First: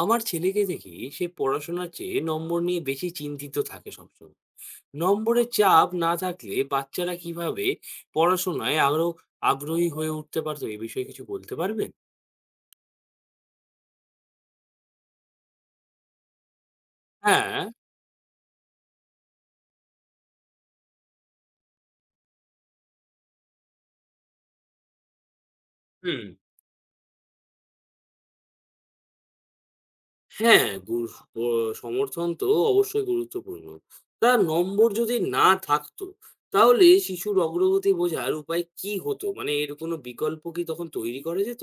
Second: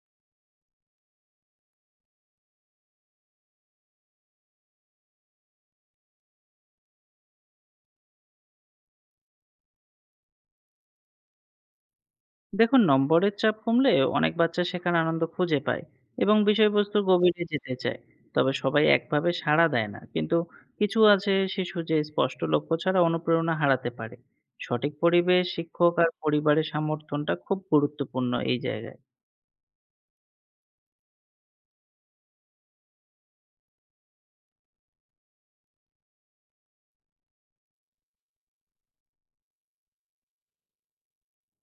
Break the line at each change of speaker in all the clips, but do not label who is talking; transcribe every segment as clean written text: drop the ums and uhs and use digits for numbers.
আমার ছেলেকে দেখি সে পড়াশোনার চেয়ে নম্বর নিয়ে বেশি চিন্তিত থাকে সবসময়। নম্বরের চাপ না থাকলে বাচ্চারা কিভাবে পড়াশোনায় আরো আগ্রহী হয়ে উঠতে পারতো, এ বিষয়ে কিছু বলতে পারবেন?
দেখুন নম্বরের চাপ কমলে অনেক বাচ্চা শেখার আনন্দ খুঁজে পায় এবং বিষয়বস্তুর গভীরে
হ্যাঁ।
যেতে চায়। তবে সবাই একভাবে সাড়া দেয় না কিন্তু, কিছু আছে শিশু যে স্পষ্ট লক্ষ্য ছাড়া অনুপ্রেরণা হারাতে পারে। সঠিক পরিবেশ, শিক্ষক আর
হুম।
পরিবারের সমর্থনটা খুব গুরুত্বপূর্ণ এই জায়গায়।
হ্যাঁ, সমর্থন তো অবশ্যই গুরুত্বপূর্ণ। তার নম্বর যদি না থাকতো, তাহলে শিশুর অগ্রগতি বোঝার উপায় কি হতো? মানে এর কোনো বিকল্প কি তখন তৈরি করা যেত?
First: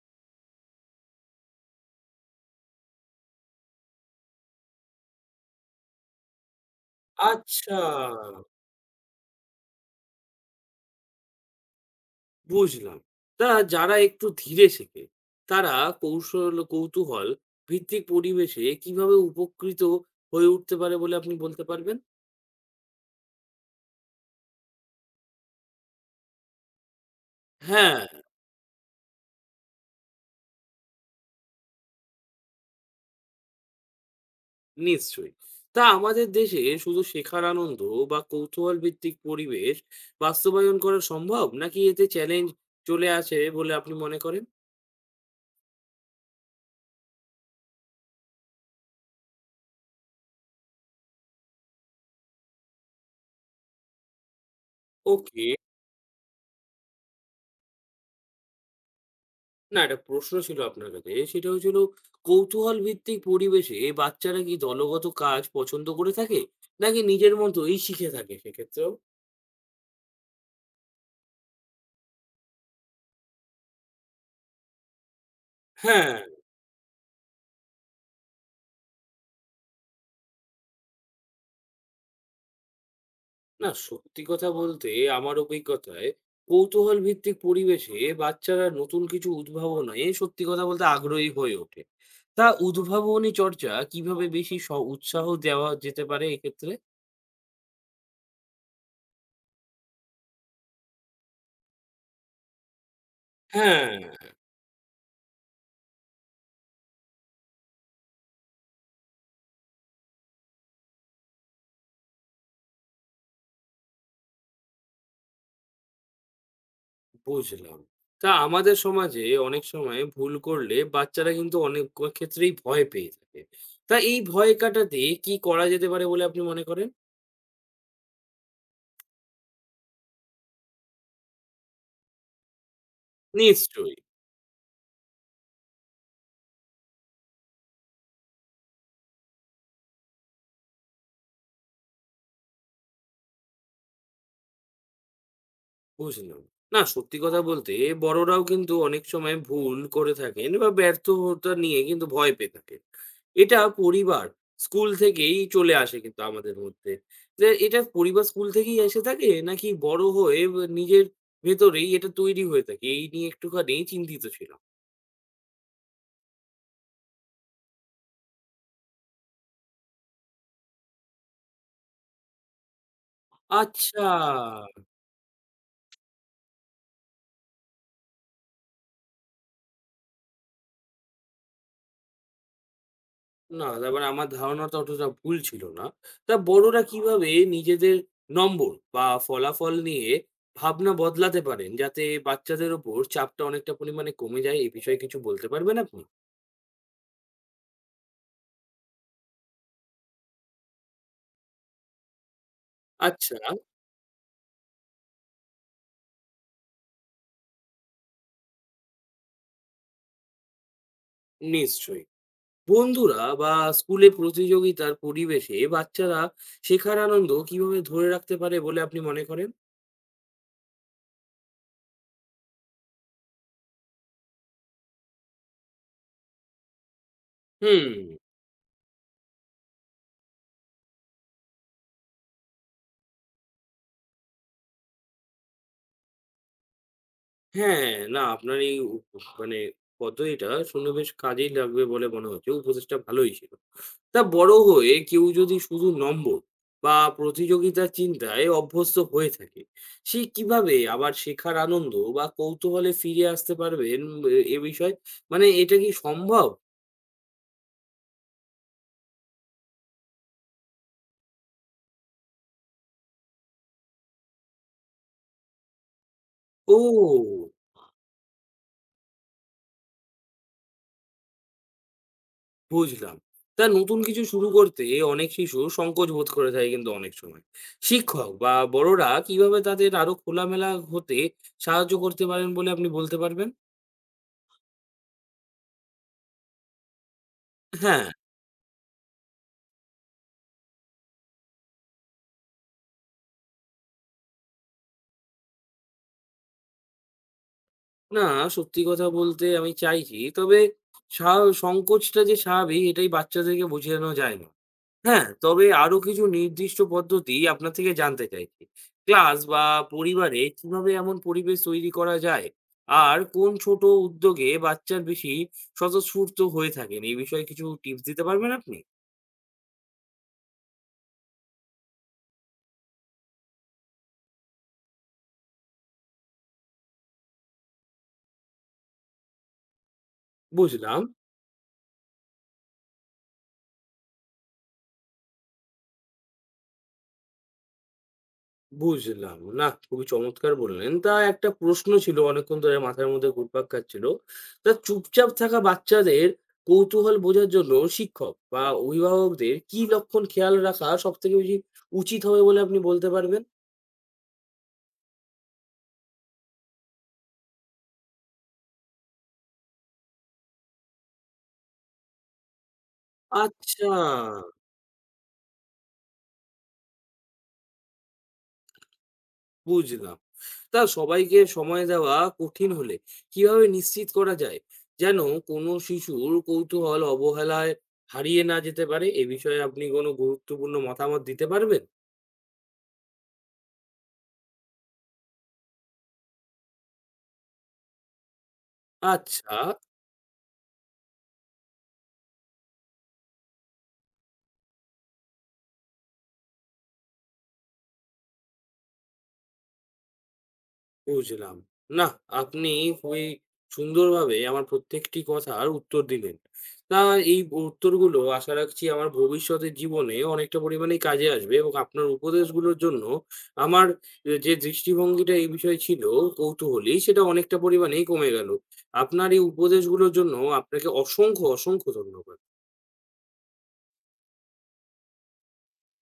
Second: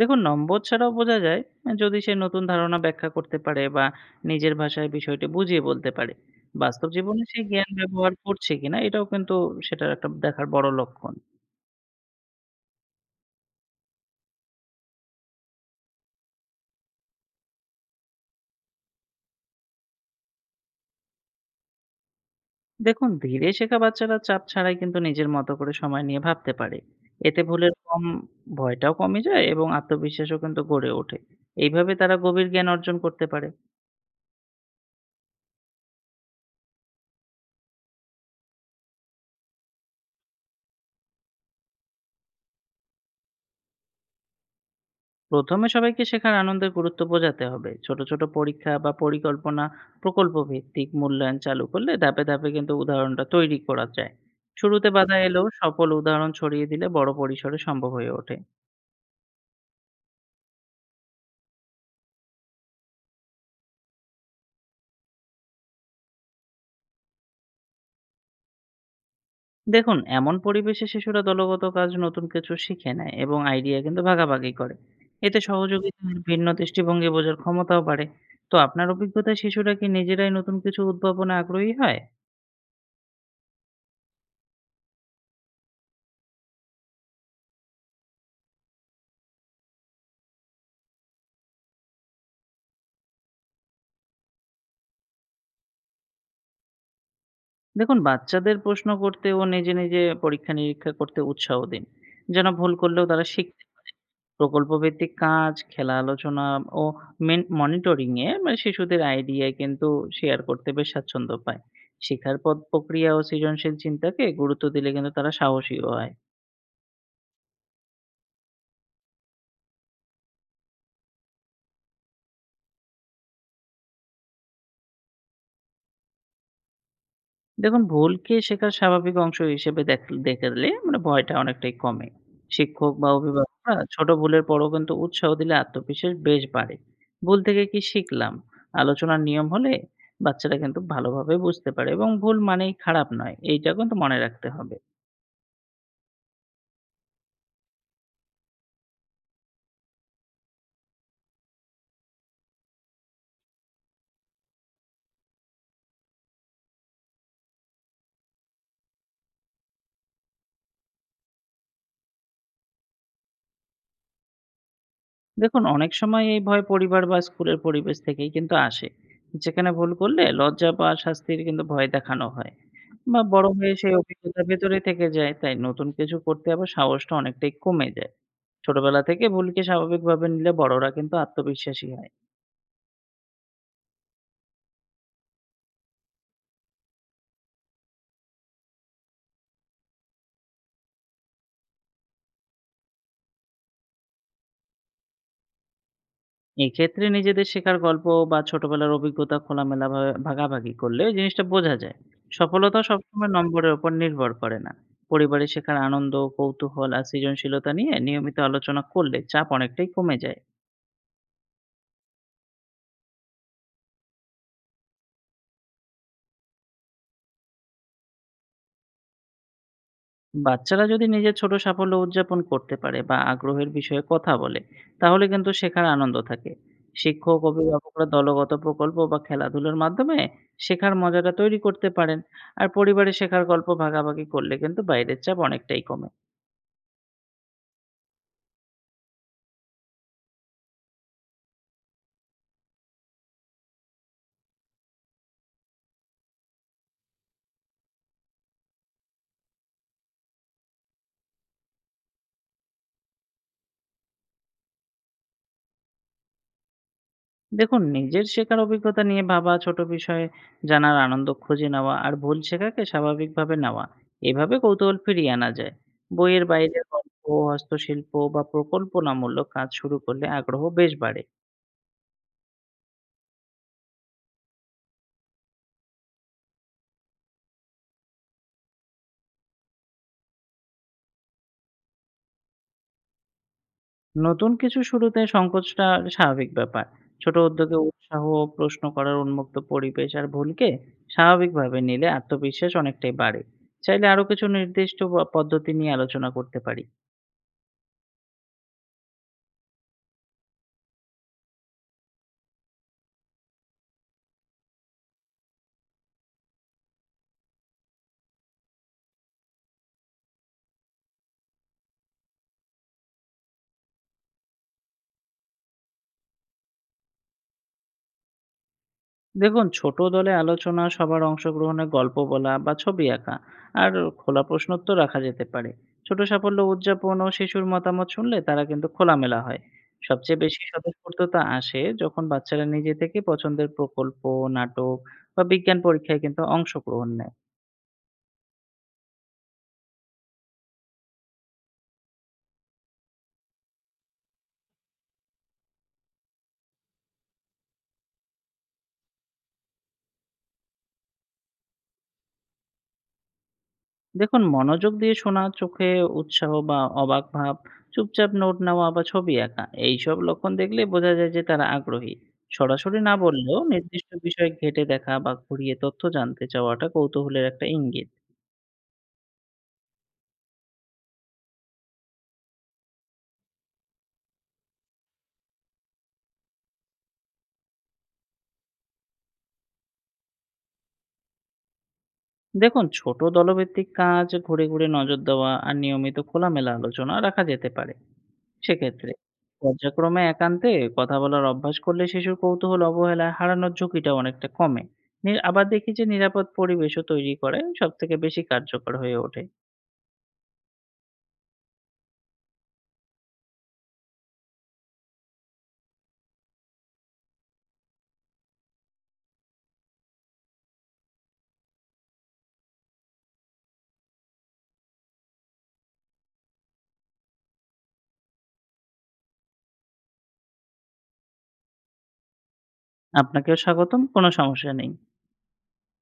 দেখুন, নম্বর ছাড়াও বোঝা যায় যদি সে নতুন ধারণা ব্যাখ্যা করতে পারে বা নিজের ভাষায় বিষয়টি বুঝিয়ে বলতে পারে। বাস্তব জীবনে সে জ্ঞান
আচ্ছা,
ব্যবহার করছে কিনা এটাও কিন্তু সেটার একটা দেখার বড় লক্ষণ।
বুঝলাম। তা যারা একটু ধীরে শেখে, তারা কৌতূহল ভিত্তিক পরিবেশে কিভাবে উপকৃত হয়ে উঠতে পারে বলে আপনি বলতে পারবেন?
দেখুন, ধীরে শেখা বাচ্চারা চাপ ছাড়াই কিন্তু নিজের মতো করে সময় নিয়ে ভাবতে পারে। এতে ভুলের
হ্যাঁ,
কম ভয়টাও কমে যায় এবং আত্মবিশ্বাসও কিন্তু গড়ে ওঠে। এইভাবে তারা গভীর জ্ঞান অর্জন করতে পারে।
নিশ্চয়ই। তা আমাদের দেশে শুধু শেখার আনন্দ বা কৌতূহল ভিত্তিক পরিবেশ বাস্তবায়ন করা সম্ভব? নাকি এতে চ্যালেঞ্জ চলে আসে বলে আপনি মনে করেন?
প্রথমে সবাইকে শেখার আনন্দের গুরুত্ব বোঝাতে হবে। ছোট ছোট পরীক্ষা বা পরিকল্পনা, প্রকল্প ভিত্তিক মূল্যায়ন চালু করলে ধাপে ধাপে কিন্তু উদাহরণটা তৈরি করা যায়। শুরুতে বাধা এলেও
ওকে।
সফল উদাহরণ ছড়িয়ে দিলে বড় পরিসরে সম্ভব হয়ে ওঠে।
না, একটা প্রশ্ন ছিল আপনার কাছে। সেটা হলো, কৌতূহল ভিত্তিক পরিবেশে বাচ্চারা কি দলগত কাজ পছন্দ করে থাকে? নাকি নিজের মতোই শিখে থাকে সেক্ষেত্রেও?
দেখুন, এমন পরিবেশে শিশুরা দলগত কাজ, নতুন কিছু শিখে নেয় এবং আইডিয়া কিন্তু ভাগাভাগি করে। এতে
হ্যাঁ,
সহযোগিতার ভিন্ন দৃষ্টিভঙ্গি বোঝার ক্ষমতাও বাড়ে। তো আপনার অভিজ্ঞতায় শিশুরা কি নিজেরাই নতুন কিছু উদ্ভাবনে আগ্রহী হয়?
না সত্যি কথা বলতে আমার অভিজ্ঞতায় কৌতূহল ভিত্তিক পরিবেশে বাচ্চারা নতুন কিছু উদ্ভাবনে সত্যি কথা বলতে আগ্রহী হয়ে ওঠে। তা উদ্ভাবনী চর্চা কিভাবে বেশি উৎসাহ দেওয়া যেতে পারে এক্ষেত্রে?
দেখুন, বাচ্চাদের প্রশ্ন করতে ও নিজে নিজে পরীক্ষা-নিরীক্ষা করতে উৎসাহ দিন। যেন ভুল করলেও তারা শিখতে
হ্যাঁ।
প্রকল্পভিত্তিক কাজ, খেলা, আলোচনা ও মনিটরিং এ মানে শিশুদের আইডিয়া কিন্তু শেয়ার করতে বেশ স্বাচ্ছন্দ্য পায়। শেখার পথ, প্রক্রিয়া ও সৃজনশীল চিন্তাকে গুরুত্ব দিলে কিন্তু তারা সাহসীও হয়।
বুঝলাম। তা আমাদের সমাজে অনেক সময় ভুল করলে বাচ্চারা কিন্তু অনেক ক্ষেত্রেই ভয় পেয়ে থাকে। তা এই ভয় কাটাতে কি করা যেতে পারে বলে আপনি মনে করেন?
দেখুন, ভুলকে শেখার স্বাভাবিক অংশ হিসেবে দেখলে মানে ভয়টা অনেকটাই কমে। শিক্ষক বা অভিভাবকরা
নিশ্চয়ই,
ছোট ভুলের পরও কিন্তু উৎসাহ দিলে আত্মবিশ্বাস বেশ বাড়ে। ভুল থেকে কি শিখলাম? আলোচনার নিয়ম হলে বাচ্চারা কিন্তু ভালোভাবে বুঝতে পারে এবং ভুল মানেই খারাপ নয়। এইটা কিন্তু মনে রাখতে হবে।
বুঝলাম। না সত্যি কথা বলতে বড়রাও কিন্তু অনেক সময় ভুল করে থাকেন বা ব্যর্থতা নিয়ে কিন্তু ভয় পেয়ে থাকেন। এটা পরিবার, স্কুল থেকেই চলে আসে কিন্তু আমাদের মধ্যে। যে এটা পরিবার স্কুল থেকেই এসে থাকে নাকি বড় হয়ে নিজের ভেতরেই এটা তৈরি হয়ে থাকে? এই নিয়ে একটুখানি চিন্তিত ছিলাম।
দেখুন, অনেক সময় এই ভয় পরিবার বা স্কুলের পরিবেশ থেকেই কিন্তু আসে, যেখানে ভুল করলে লজ্জা বা শাস্তির কিন্তু ভয় দেখানো হয়। বা বড় হয়ে সেই
আচ্ছা!
অভিজ্ঞতা ভেতরে থেকে যায়। তাই নতুন কিছু করতে আবার সাহসটা অনেকটাই কমে যায়। ছোটবেলা থেকে ভুলকে স্বাভাবিকভাবে নিলে বড়রা কিন্তু আত্মবিশ্বাসী হয়।
না তার মানে আমার ধারণাটা অতটা ভুল ছিল না। তা বড়রা কিভাবে নিজেদের নম্বর বা ফলাফল নিয়ে ভাবনা বদলাতে পারেন যাতে বাচ্চাদের উপর চাপটা অনেকটা পরিমাণে কমে যায়, এ বিষয়ে কিছু বলতে পারবেন আপনি?
এক্ষেত্রে নিজেদের শেখার গল্প বা ছোটবেলার অভিজ্ঞতা খোলামেলা ভাবে ভাগাভাগি করলে ওই জিনিসটা বোঝা যায়। সফলতা সবসময়
আচ্ছা,
নম্বরের উপর নির্ভর করে না। পরিবারে শেখার আনন্দ, কৌতূহল আর সৃজনশীলতা নিয়ে নিয়মিত আলোচনা করলে চাপ অনেকটাই কমে যায়।
নিশ্চয়ই। বন্ধুরা বা স্কুলে প্রতিযোগিতার পরিবেশে বাচ্চারা শেখার আনন্দ কিভাবে ধরে রাখতে পারে বলে আপনি মনে করেন?
বাচ্চারা যদি নিজের ছোট সাফল্য উদযাপন করতে পারে বা আগ্রহের বিষয়ে কথা বলে, তাহলে কিন্তু শেখার আনন্দ থাকে। শিক্ষক,
হুম।
অভিভাবকরা দলগত প্রকল্প বা খেলাধুলার মাধ্যমে শেখার মজাটা তৈরি করতে পারেন। আর পরিবারে শেখার গল্প ভাগাভাগি করলে কিন্তু বাইরের চাপ অনেকটাই কমে।
হ্যাঁ, না আপনার এই উ মানে পদ্ধতিটা শুনে বেশ কাজেই লাগবে বলে মনে হচ্ছে। উপদেশটা ভালোই ছিল। তা বড় হয়ে কেউ যদি শুধু নম্বর বা প্রতিযোগিতার চিন্তায় অভ্যস্ত হয়ে থাকে, সে কিভাবে আবার শেখার আনন্দ বা কৌতূহলে ফিরে আসতে পারবেন এ এ বিষয়ে? মানে এটা কি সম্ভব?
দেখুন, নিজের শেখার অভিজ্ঞতা নিয়ে ভাবা, ছোট বিষয়ে জানার আনন্দ খুঁজে নেওয়া আর ভুল শেখাকে স্বাভাবিকভাবে নেওয়া। এভাবে কৌতূহল ফিরিয়ে আনা যায়। বইয়ের বাইরে
ও!
গল্প, হস্তশিল্প বা প্রকল্পনামূলক কাজ শুরু করলে আগ্রহ বেশ বাড়ে।
বুঝলাম। তা নতুন কিছু শুরু করতে অনেক শিশু সংকোচ বোধ করে থাকে কিন্তু অনেক সময়। শিক্ষক বা বড়রা কিভাবে তাদের আরো খোলামেলা হতে সাহায্য করতে পারেন বলে আপনি বলতে পারবেন?
নতুন কিছু শুরুতে সংকোচটা স্বাভাবিক ব্যাপার। ছোট উদ্যোগে
হ্যাঁ।
উৎসাহ, প্রশ্ন করার উন্মুক্ত পরিবেশ আর ভুলকে স্বাভাবিকভাবে নিলে আত্মবিশ্বাস অনেকটাই বাড়ে। চাইলে আরো কিছু নির্দিষ্ট বা পদ্ধতি নিয়ে আলোচনা করতে পারি।
না, সত্যি কথা বলতে আমি চাইছি। তবে সা সংকোচটা যে স্বাভাবিক এটাই বাচ্চাদেরকে বুঝিয়ে দেওয়া যায় না। হ্যাঁ, তবে আরো কিছু নির্দিষ্ট পদ্ধতি আপনার থেকে জানতে চাইছি। ক্লাস বা পরিবারে কিভাবে এমন পরিবেশ তৈরি করা যায়? আর কোন ছোট উদ্যোগে বাচ্চার বেশি স্বতঃস্ফূর্ত হয়ে থাকেন? এই বিষয়ে কিছু টিপস দিতে পারবেন আপনি?
দেখুন, ছোট দলে আলোচনা, সবার অংশগ্রহণে গল্প বলা বা ছবি আঁকা আর খোলা প্রশ্নোত্তর রাখা যেতে পারে। ছোট সাফল্য উদযাপন ও শিশুর মতামত শুনলে তারা কিন্তু খোলামেলা হয়। সবচেয়ে বেশি
বুঝলাম,
স্বতঃস্ফূর্ততা আসে যখন বাচ্চারা নিজে থেকে পছন্দের প্রকল্প, নাটক বা বিজ্ঞান পরীক্ষায় কিন্তু অংশগ্রহণ নেয়।
বুঝলাম। নাহ, খুবই চমৎকার বললেন। তা একটা প্রশ্ন ছিল অনেকক্ষণ ধরে মাথার মধ্যে ঘুরপাক খাচ্ছিল। তা চুপচাপ থাকা বাচ্চাদের কৌতূহল বোঝার জন্য শিক্ষক বা অভিভাবকদের কি লক্ষণ খেয়াল রাখা সবথেকে বেশি উচিত হবে বলে আপনি বলতে পারবেন?
দেখুন, মনোযোগ দিয়ে শোনা, চোখে উৎসাহ বা অবাক ভাব, চুপচাপ নোট নেওয়া বা ছবি আঁকা, এইসব লক্ষণ দেখলে বোঝা যায় যে তারা আগ্রহী। সরাসরি না বললেও
আচ্ছা,
নির্দিষ্ট বিষয় ঘেঁটে দেখা বা ঘুরিয়ে তথ্য জানতে চাওয়াটা কৌতূহলের একটা ইঙ্গিত।
বুঝলাম। তা সবাইকে সময় দেওয়া কঠিন হলে কিভাবে নিশ্চিত করা যায় যেন কোনো শিশুর কৌতূহল অবহেলায় হারিয়ে না যেতে পারে? এ বিষয়ে আপনি কোনো গুরুত্বপূর্ণ মতামত দিতে পারবেন?
দেখুন, ছোট দলভিত্তিক কাজ, ঘুরে ঘুরে নজর দেওয়া আর নিয়মিত খোলামেলা আলোচনা রাখা যেতে পারে। সেক্ষেত্রে
আচ্ছা।
পর্যায়ক্রমে একান্তে কথা বলার অভ্যাস করলে শিশুর কৌতূহল অবহেলা হারানোর ঝুঁকিটা অনেকটা কমে। আবার দেখি যে নিরাপদ পরিবেশও তৈরি করে সবথেকে বেশি কার্যকর হয়ে ওঠে।
বুঝলাম। নাহ, আপনি খুবই সুন্দরভাবে আমার প্রত্যেকটি কথার উত্তর দিলেন। তা এই উত্তরগুলো আশা রাখছি আমার ভবিষ্যতের জীবনে অনেকটা পরিমাণেই কাজে আসবে এবং আপনার উপদেশগুলোর জন্য আমার এ যে দৃষ্টিভঙ্গিটা এই বিষয়ে ছিল কৌতূহলী, সেটা অনেকটা পরিমাণেই কমে গেল। আপনার এই উপদেশগুলোর জন্য আপনাকে অসংখ্য, অসংখ্য ধন্যবাদ।
আপনাকেও স্বাগতম, কোনো সমস্যা নেই।